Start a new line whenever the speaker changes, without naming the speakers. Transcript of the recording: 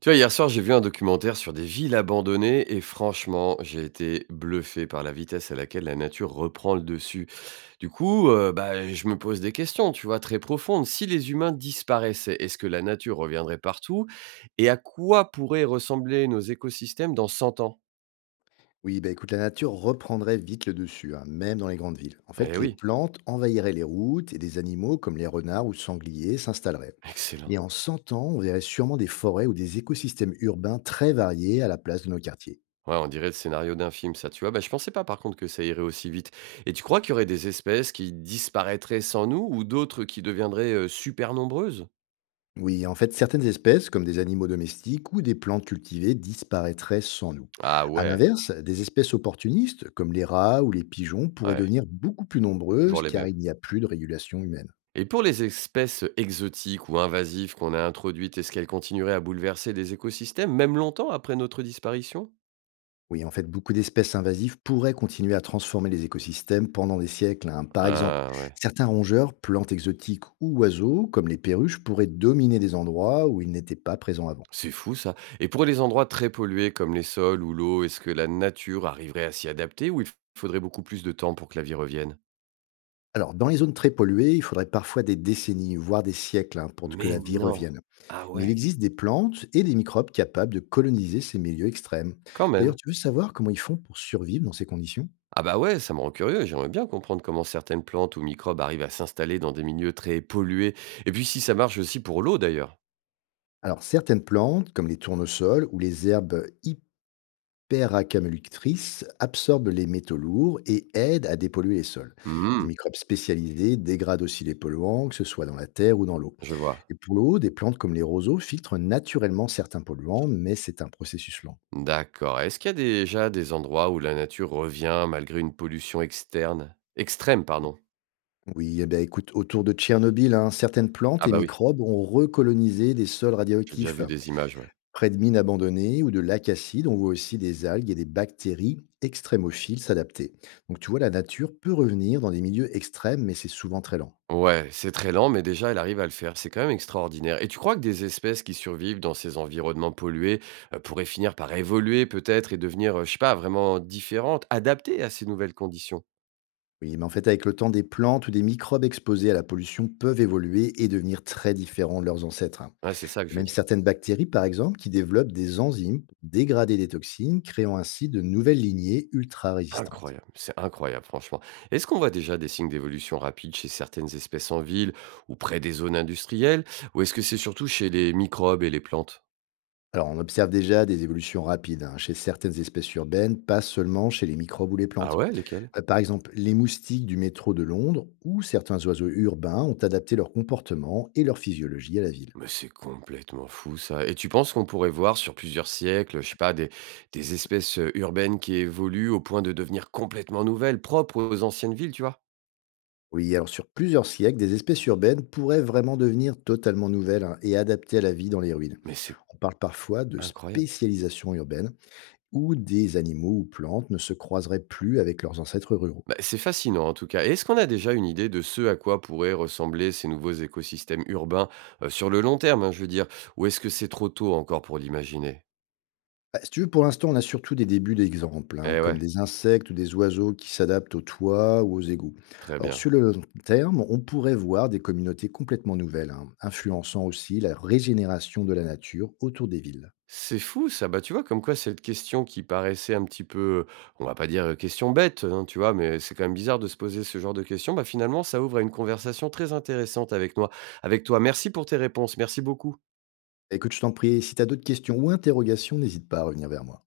Tu vois, hier soir, j'ai vu un documentaire sur des villes abandonnées et franchement, j'ai été bluffé par la vitesse à laquelle la nature reprend le dessus. Du coup, je me pose des questions, tu vois, très profondes. Si les humains disparaissaient, est-ce que la nature reviendrait partout? Et à quoi pourraient ressembler nos écosystèmes dans 100 ans?
Oui, bah écoute, la nature reprendrait vite le dessus, hein, même dans les grandes villes. En fait,
Eh
les
oui,
plantes envahiraient les routes et des animaux comme les renards ou sangliers s'installeraient.
excellent.
Et en 100 ans, on verrait sûrement des forêts ou des écosystèmes urbains très variés à la place de nos quartiers.
Ouais, on dirait le scénario d'un film, ça, tu vois. Bah, je pensais pas, par contre, que ça irait aussi vite. Et tu crois qu'il y aurait des espèces qui disparaîtraient sans nous ou d'autres qui deviendraient super nombreuses?
Oui, en fait, certaines espèces, comme des animaux domestiques ou des plantes cultivées, disparaîtraient sans nous.
Ah
À
ouais,
l'inverse, des espèces opportunistes, comme les rats ou les pigeons, pourraient
ouais.
devenir beaucoup plus
Toujours
nombreuses
les
car
mêmes.
il n'y a plus de régulation humaine.
Et pour les espèces exotiques ou invasives qu'on a introduites, est-ce qu'elles continueraient à bouleverser des écosystèmes, même longtemps après notre disparition?
Oui, en fait, beaucoup d'espèces invasives pourraient continuer à transformer les écosystèmes pendant des siècles, hein. Par exemple,
Ah ouais,
certains rongeurs, plantes exotiques ou oiseaux, comme les perruches, pourraient dominer des endroits où ils n'étaient pas présents avant.
c'est fou ça. Et pour les endroits très pollués comme les sols ou l'eau, est-ce que la nature arriverait à s'y adapter ou il faudrait beaucoup plus de temps pour que la vie revienne?
Alors, dans les zones très polluées, il faudrait parfois des décennies, voire des siècles, hein, pour que
Mais
la vie
non.
revienne.
Ah
Mais il
ouais,
existe des plantes et des microbes capables de coloniser ces milieux extrêmes.
quand même.
D'ailleurs, tu veux savoir comment ils font pour survivre dans ces conditions?
Ah bah ouais, ça me rend curieux, j'aimerais bien comprendre comment certaines plantes ou microbes arrivent à s'installer dans des milieux très pollués. Et puis si ça marche aussi pour l'eau d'ailleurs.
Alors, certaines plantes, comme les tournesols ou les herbes peracaméloctrices, absorbent les métaux lourds et aident à dépolluer les sols. Des
Mhm,
microbes spécialisés dégradent aussi les polluants, que ce soit dans la terre ou dans l'eau.
je vois.
Et pour l'eau, des plantes comme les roseaux filtrent naturellement certains polluants, mais c'est un processus lent.
D'accord. Est-ce qu'il y a déjà des endroits où la nature revient malgré une pollution externe extrême, pardon?
Oui, eh ben, écoute, autour de Tchernobyl, hein, certaines plantes
Ah
et
bah oui,
microbes ont recolonisé des sols
j'ai déjà
radioactifs.
vu des images, ouais.
Près de mines abandonnées ou de lacs acides, on voit aussi des algues et des bactéries extrémophiles s'adapter. Donc tu vois, la nature peut revenir dans des milieux extrêmes, mais c'est souvent très lent.
Ouais, c'est très lent, mais déjà, elle arrive à le faire. C'est quand même extraordinaire. Et tu crois que des espèces qui survivent dans ces environnements pollués pourraient finir par évoluer peut-être et devenir, je sais pas, vraiment différentes, adaptées à ces nouvelles conditions?
Oui, mais en fait, avec le temps, des plantes ou des microbes exposés à la pollution peuvent évoluer et devenir très différents de leurs ancêtres, hein.
Ouais, c'est ça que
Il y
je
a
veux
même
dire.
certaines bactéries, par exemple, qui développent des enzymes pour dégrader des toxines, créant ainsi de nouvelles lignées ultra résistantes.
Incroyable, c'est incroyable franchement. Est-ce qu'on voit déjà des signes d'évolution rapide chez certaines espèces en ville ou près des zones industrielles? Ou est-ce que c'est surtout chez les microbes et les plantes?
Alors, on observe déjà des évolutions rapides, hein, chez certaines espèces urbaines, pas seulement chez les microbes ou les
Ah
plantes.
ouais, lesquels?
Par exemple, les moustiques du métro de Londres ou certains oiseaux urbains ont adapté leur comportement et leur physiologie à la ville.
Mais c'est complètement fou ça. Et tu penses qu'on pourrait voir sur plusieurs siècles, je sais pas, des espèces urbaines qui évoluent au point de devenir complètement nouvelles, propres aux anciennes villes, tu vois?
Oui, alors sur plusieurs siècles, des espèces urbaines pourraient vraiment devenir totalement nouvelles, hein, et adaptées à la vie dans les ruines.
Mais c'est
On parle parfois de
incroyable.
spécialisation urbaine, où des animaux ou plantes ne se croiseraient plus avec leurs ancêtres ruraux.
Bah, c'est fascinant en tout cas. Et est-ce qu'on a déjà une idée de ce à quoi pourraient ressembler ces nouveaux écosystèmes urbains sur le long terme, hein, je veux dire? Ou est-ce que c'est trop tôt encore pour l'imaginer?
Bah, si tu veux, pour l'instant, on a surtout des débuts d'exemples, hein,
Eh
comme
ouais,
des insectes ou des oiseaux qui s'adaptent aux toits ou aux égouts.
très
Alors
bien.
sur le long terme, on pourrait voir des communautés complètement nouvelles, hein, influençant aussi la régénération de la nature autour des villes.
C'est fou ça, bah tu vois, comme quoi cette question qui paraissait un petit peu, on va pas dire question bête, hein, tu vois, mais c'est quand même bizarre de se poser ce genre de questions, bah finalement ça ouvre à une conversation très intéressante avec moi, avec toi. Merci pour tes réponses, merci beaucoup.
Écoute, je t'en prie, si tu as d'autres questions ou interrogations, n'hésite pas à revenir vers moi.